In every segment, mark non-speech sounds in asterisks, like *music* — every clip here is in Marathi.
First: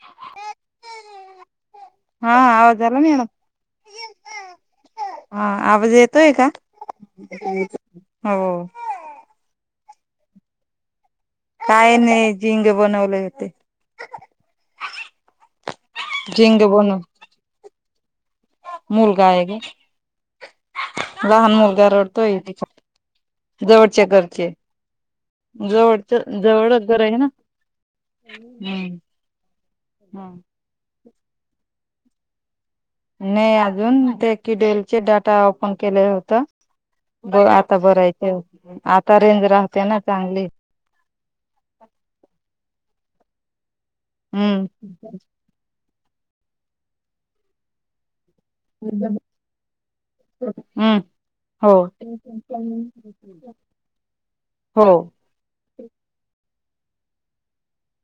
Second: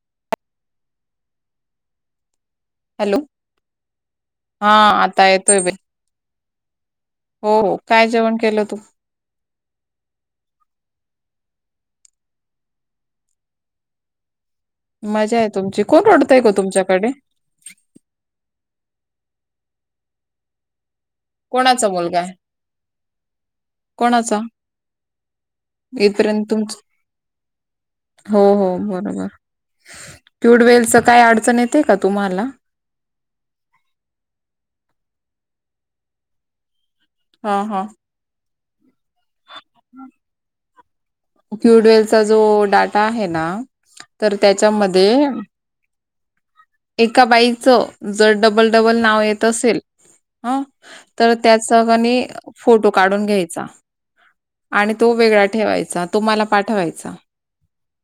*unintelligible* हा आवाज आला हॅलो मूड्म हा आता हा येतोय बाई आवाज येतोय का? हो काय जेवण केलं हो तू? काय नाही झिंग बनवले होेत. मज्जा आहे तुमची कोण ओडताय ग, झिंग तुमच्याकडे. मूल गाय ग, लहान मुलगा कोणाचा आहे रडतोय, त जवळचे कोणाचा करचे. जवळच इथपर्यंत तुम जवळच घर आहे ना. हो हो हम्म बरोबर क्युडवेल च, काय अडचण येते का तुम्हाला? नाही अजून दे कि डेल चे डाटा ओपन केले होत. ब हा आता हा बरायचे आता रेंज राहते ना चांगली. क्युबवेलचा जो डाटा आहे, ना तर हम्म त्याच्यामध्ये, एका बाईचं जर डबल डबल नाव येत असेल, हं हम्म तर त्या हो सळाणी फोटो काढून घ्यायचा. हो आणि तो वेगळा ठेवायचा तो मला पाठवायचा,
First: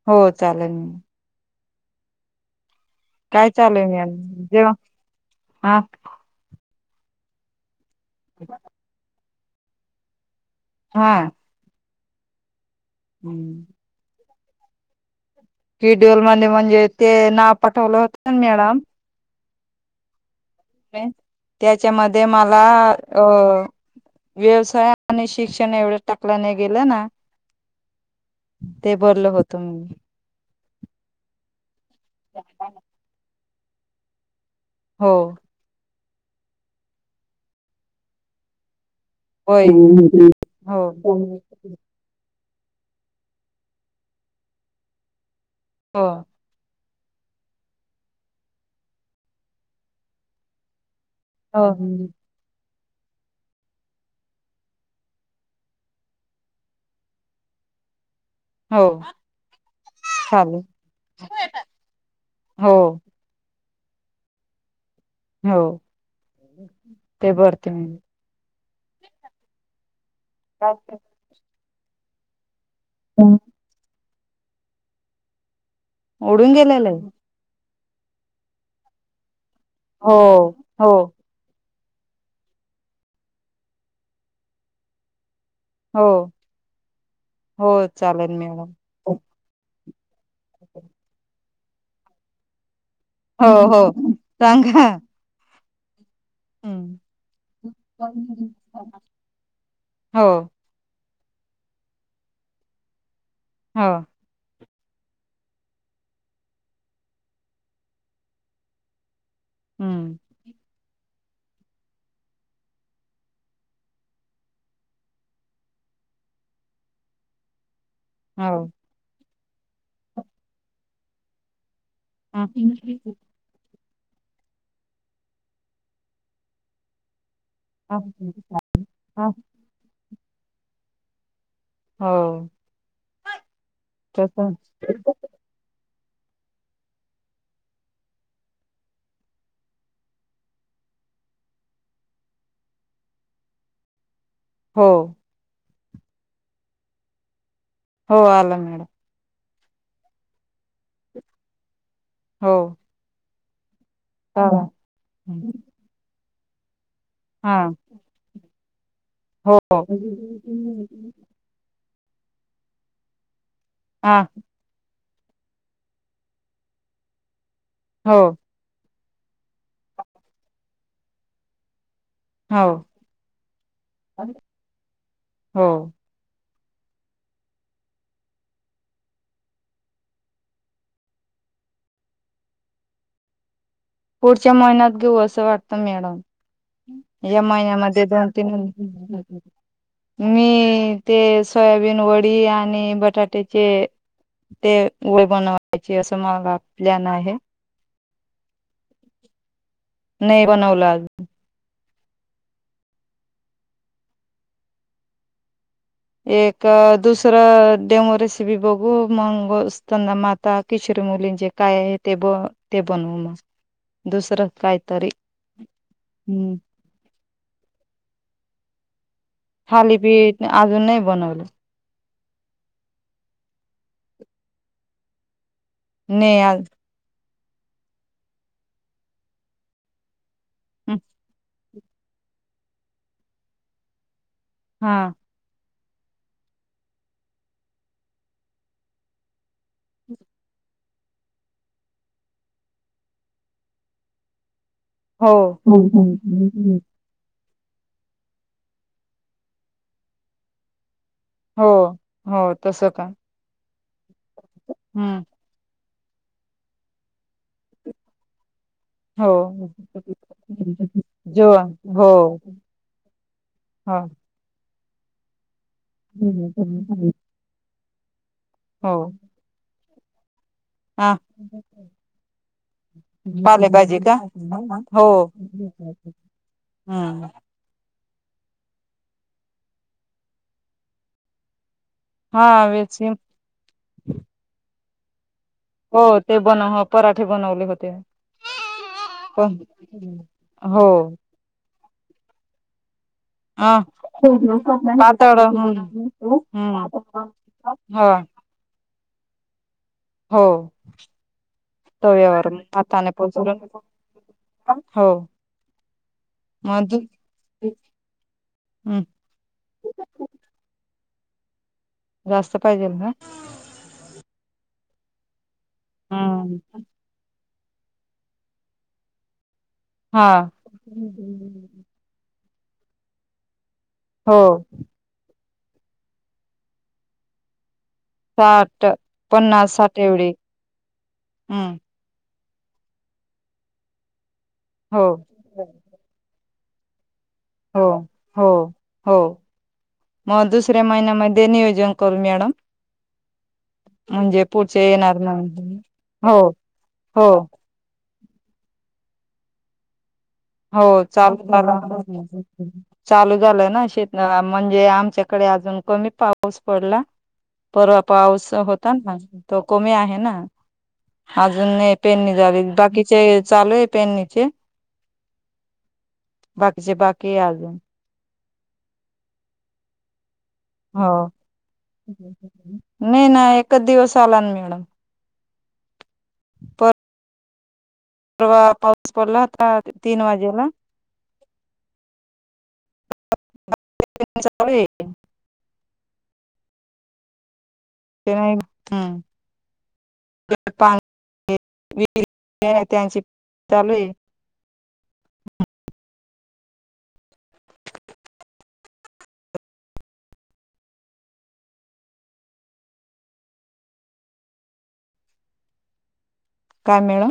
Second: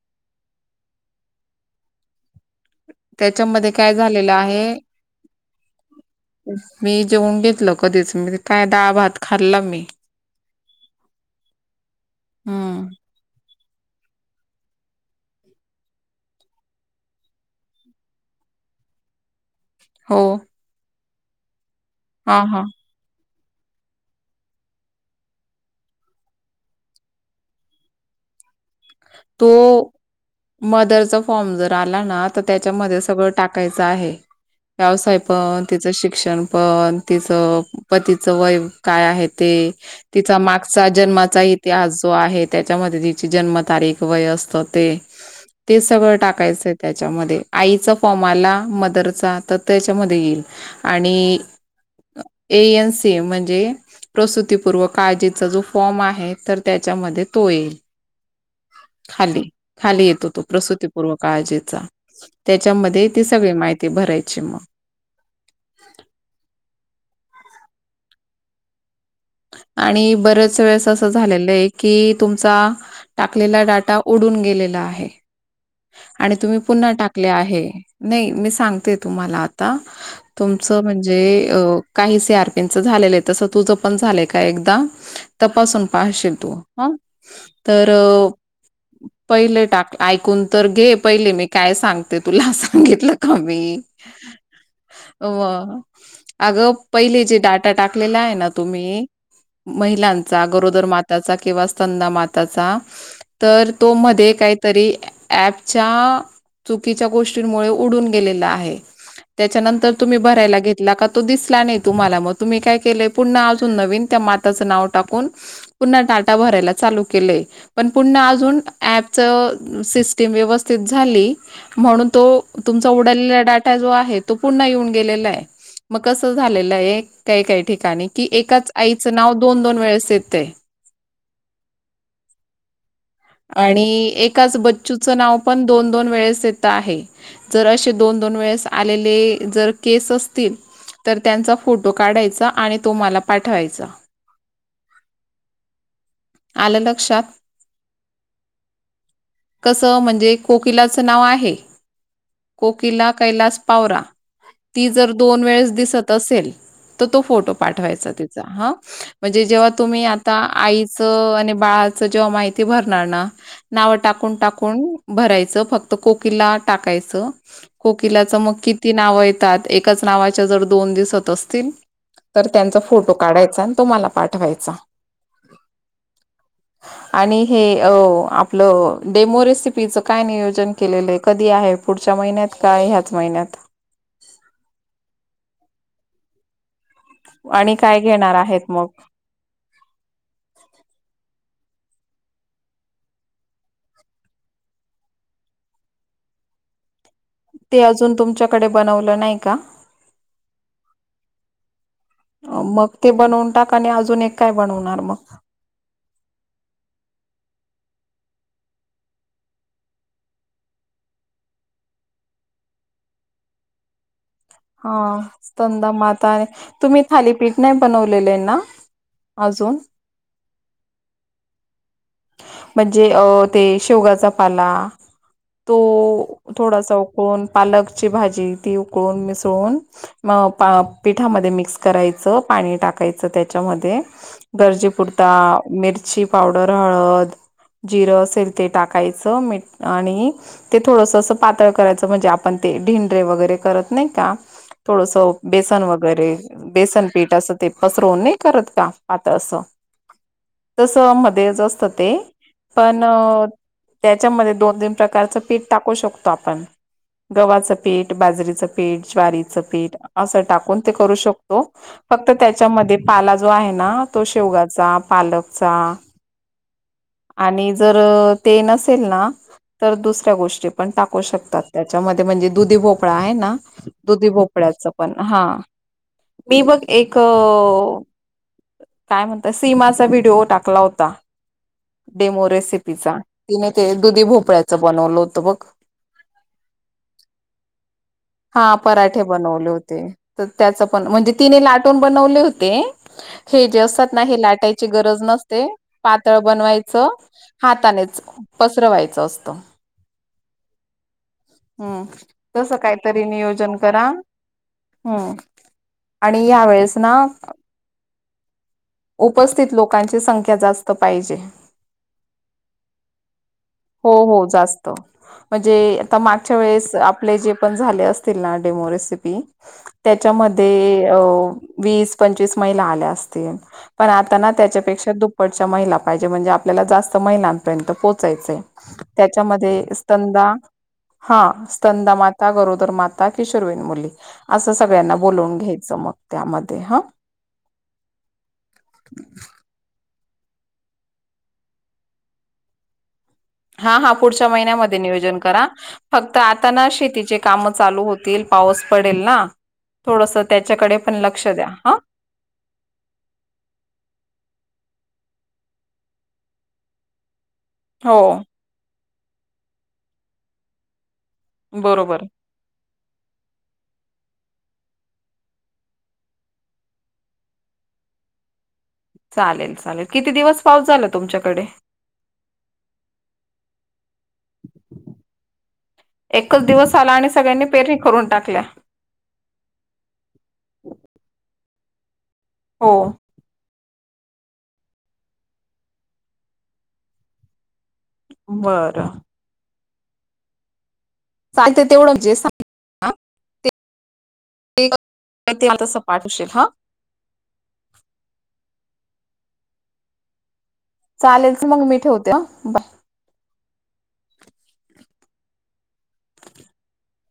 हो चालेल. त्याच्यामध्ये चालू काय मॅम झालेलं जेव्हा आहे. हा *unintelligible* मी जेवण घेतलं कधीच म काय दहा भात खाल्ला मी. हा हम्म, हम्म शेड्युल मध्ये म्हणजे ते नाव पठवलं होत मॅडम. हो त्याच्यामध्ये हा मला हा अ, व्यवसाय आणि शिक्षण एवढं टाकला नाही गेलं ना. *unintelligible* तो होत मी मदरचा फॉर्म जर आला ना तर त्याच्यामध्ये सगळं. टाकायचा आहे, हो व्यावसाय पण तिचिक, शिक्षण पण तिचं पतीचं वयफ, काय आहे होय ते तिचा हो मागचा हो जन्माचा इतिहास जो आहे. त्याच्यामध्ये तिची जन्मतारीख वय असत, ते ते सगळं टाकायचं. त्याच्यामध्ये आईचा फॉर्म आला मदरचा तर त्याच्यामध्ये येईल. आणि हो ए एन े म्हणजे प्रसपूर्व काळजीचा जो फॉर्म आहे, तर त्याच्यामध्ये तो येईल. हो खाली खाली येतो तो, चालेल प्रसुतीपूर्व काळजीचा. हो त्याच्यामध्ये ती सगळी माहिती भरायची मगं. हो. ते बर ते आणि बरेच वेळेस असं झालेलं आहे की तुमचा टाकलेला डाटा उडून गेलेला आहे आणि उडून तुम्ही गेलेलं पुन्हा आहे टाकले आहे. नाही मी सांगते तुम्हाला आता हो तुमचं हो म्हणजे काही सी आरपीनचं झालेलं आहे तसं तुझं पण झालंय का एकदा तपासून हो पाहशील तू ह हो तर चालेल मॅडम हो पहिले टाका. ऐकून तर घे पहिले मी काय सांगते तुला असं. घेतलं का मी हो सांगा *inaudible* अगं हम्म. पहिले जे डाटा टाकलेला आहे ना तुम्ही महिलांचा हो गरोदर मात किंवा स्तनदा माताचा तर हो तो मध्ये काहीतरी ॲपच्या चुकीच्या गोष्टींमुळे उडून गेलेला आहे. त्याच्यानंतर तुम्ही हम्म भरायला घेतला का? तो दिसला नाही तुम्हाला मगं तुम्ही कायं केलाय पुन्हा अजून नवीन त्या माताच नाव टाकून पुन्हा टाक डाटा भरायला चालू केलंय. पण पुन्हा अजून हो. ॲपच सिस्टीम व्यवस्थित झाली म्हणून तो तुमचा उडालेला डाटा जो आहे तो पुन्हा येऊन गेलेला आहे मगं कसं झालेलं. काही काही ठिकाणी कि एकाच आईचं नाव दोन दोन वेळेस येत आहे. हो आणि तसं एकाच बच नाव पण दोन दोन वेळेस येत आहे. जर आशे दोन दोन वेळेस आलेले जर केस असतील तरं त्यांचा फोटो काढायचा आणि तो मला पाठवायचा. हो. आलं लक्षात. हो आला मॅडम. कसं म्हणजे कोकिलाचं नाव आहे. हो कोकिला कैलास पावरा हा हो. ती जर दोन वेळेस दिसतं असेल तर तो फोटो हा पाठवायचा तिचा हा म्हणजे जेव्हा तुम्ही आता आईचं आणि बाळाचं जेव्हा माहिती भरणार ना *unintelligible* भरायच फक्त कोकिला टाकायच. हो कोकणाचं मगं कि ती नावं येतात एकाच नावाच्या जर दोन दिसत असतील तर हो त्यांचा फोटो काढायचा आणि तो मला पाठवायचा. हो आणि हे अ आपलं डेमो रेसिपीचं काय नियोजन केलेलंय कधी आहे पुढच्या महिन्यात का ह्याच महिन्यात हम्म. या आणि काय महिन्यामध्ये दोन घेणार तीन आहेत मग मे ते सोयाबीन वडी आणि बटाट्याचे ते वय बनवायची असं मालाा प्लॅन आहे. ते अजून तुमच्याकडे बनवलं नाही का. नाही बनवलं आज मगं ते बनवून टाक आणि अजून एक काय बनवणारं मगं? एक दुसरं डेमो रेसिपी बघू मगं स्तनदा माता किशर- मुलीेंचे काय आहे ते बन बनवू मग दुसरं हा काहीतरी स्तनदा माता आणि हम्म तुम्ही थालीपीठ नाही बनवलेले आहे ना? अजून थालीपीठ अजून नाही बनवले. म्हणजे अ ते शेवगाचा पाला तो नाही आज थोडासा उकळून पालकची भाजी ती उकळून मिसळून. मगं पिठामध्ये मिक्स करायचं पाणी टाकायचं त्याच्यामध्ये हा गरजेपुर्ता मिरची पावडर, हळद जिरं असेल ते टाकायचं मीठ आणि ते थोडस अस पातळ करायचं म्हणजे आपण धिंडे वगैरे करत नाही का? थोडस हो बेसन वगैरे बेसन पीठ अस ते पसरवून नाही करत का आता अस. तस तेच हो असतं ते हो तसं पण का अ त्याच्यामध्ये दोन तीन हम्म प्रकारचं पीठ टा कु शकतो आपण गव्हाचं पीठ बाजरीच पीठ हो ज्वारीचं पीठ अस टाकून ते करू जो शकतो हो फक्त त्याच्यामध्ये पाला जो आहे. हो ना तो शेवगाचा, पालकचा. *inaudible* आणि जर ते नसेल ना तर दुसऱ्या गोष्टी चे पण हा टाकू शकतात त्याच्यामध्ये म्हणजे दुधी भोपळा आहे, ना पालेभाजी का दुधी भोपळ्याच हो पण हा. *unintelligible* मी बघ एक हम्म काय म्हणत सीमाचा व्हिडिओ टाकला होता. हा डेमो वेसिम रेसिपीचा तिने ते दुधी भोपळ्याचं बनवलं होतं बघ. हो ते बन पराठे बनवले होते. हा पराठे पण बनवले होते, तर त्याच हो पण म्हणजे तिने लाटून बनवले होते. हे अ जे असतात ना हे लाटायची गरज पातळ नसते. हम्म हम्म पातळ बनवायचं हो हातानेच पसरवायचं असतं. हो. हम्म तव्यावर तसं हाताने काहीतरी पसरून नियोजन करा हो हम्म. आणि मग यावेेळेस ना हम्म उपस्थित लोकांची संख्या जा स्त पाहिजे. जास्त पाहिजेल ना. त म्हणजे आता मागच्या हम्म वेळेस आपले जे पण झाले असतील ना डेमो रेसिपी. हा त्याच्यामध्ये वीस पंचवीस महिला आल्या असतील. पण आता हो ना त्याच्यापेक्षा दुप्पटच्या महिला पाहिजे म्हणजे आपल्याला जास्त महिलांपर्यंत पोचायचय. साठ पन्नास त्याच्यामध्ये साठ एवढी स्तंदा हा हम्म स्तंदा मा ता गरोदर माता की शिर्वीन मुली असं सगळ्यांना बोलवून हो घ्यायचं मग त्याम ध्ये हा. हो हो हो. मग दुसऱ्या महिन्यामध्ये नियोजन करू मॅडम. हा हा म्हणजे पुढच्या पुढचे महिन्यामध्ये येणार नियोजन करा. नाही फक्त हो आता हो शेतीचे काम चालू हो तील पाऊस पडेल ना. थोडस हो त्याच्याकडे पण चालू लक्ष द्या हा झालं चालू झालं ना शेत म्हणजे आमच्या कडे अजून कमी पाऊस पडला परवा हो पाऊस होता ना. तो कमी आहे, ना अजून बरोबर. पेनणी झाली बाकी चे चालूय पेरणिचे. बाकीचे बाकी अजून. चालेल चालेल किती दिवस. पाऊस हो झाला तुमच्याकडे नाही ना एकच दिवस. चालन मॅडम. एकच दिवस आला आणि सगळ्यांनी पेरणी करून परवा टाकल्या पाऊस पडला होता तीन वाजेला? हो. *unintelligible* ते नाही बरं हम्म, *unintelligible* पाणी चालत तेवढं *unintelligible* जे त्यांची चालू आहे. ते ते आता सपाठ होशील हं. *unintelligible* चालेल तर मग मी ठेवते अ बाय. काय मॅडम?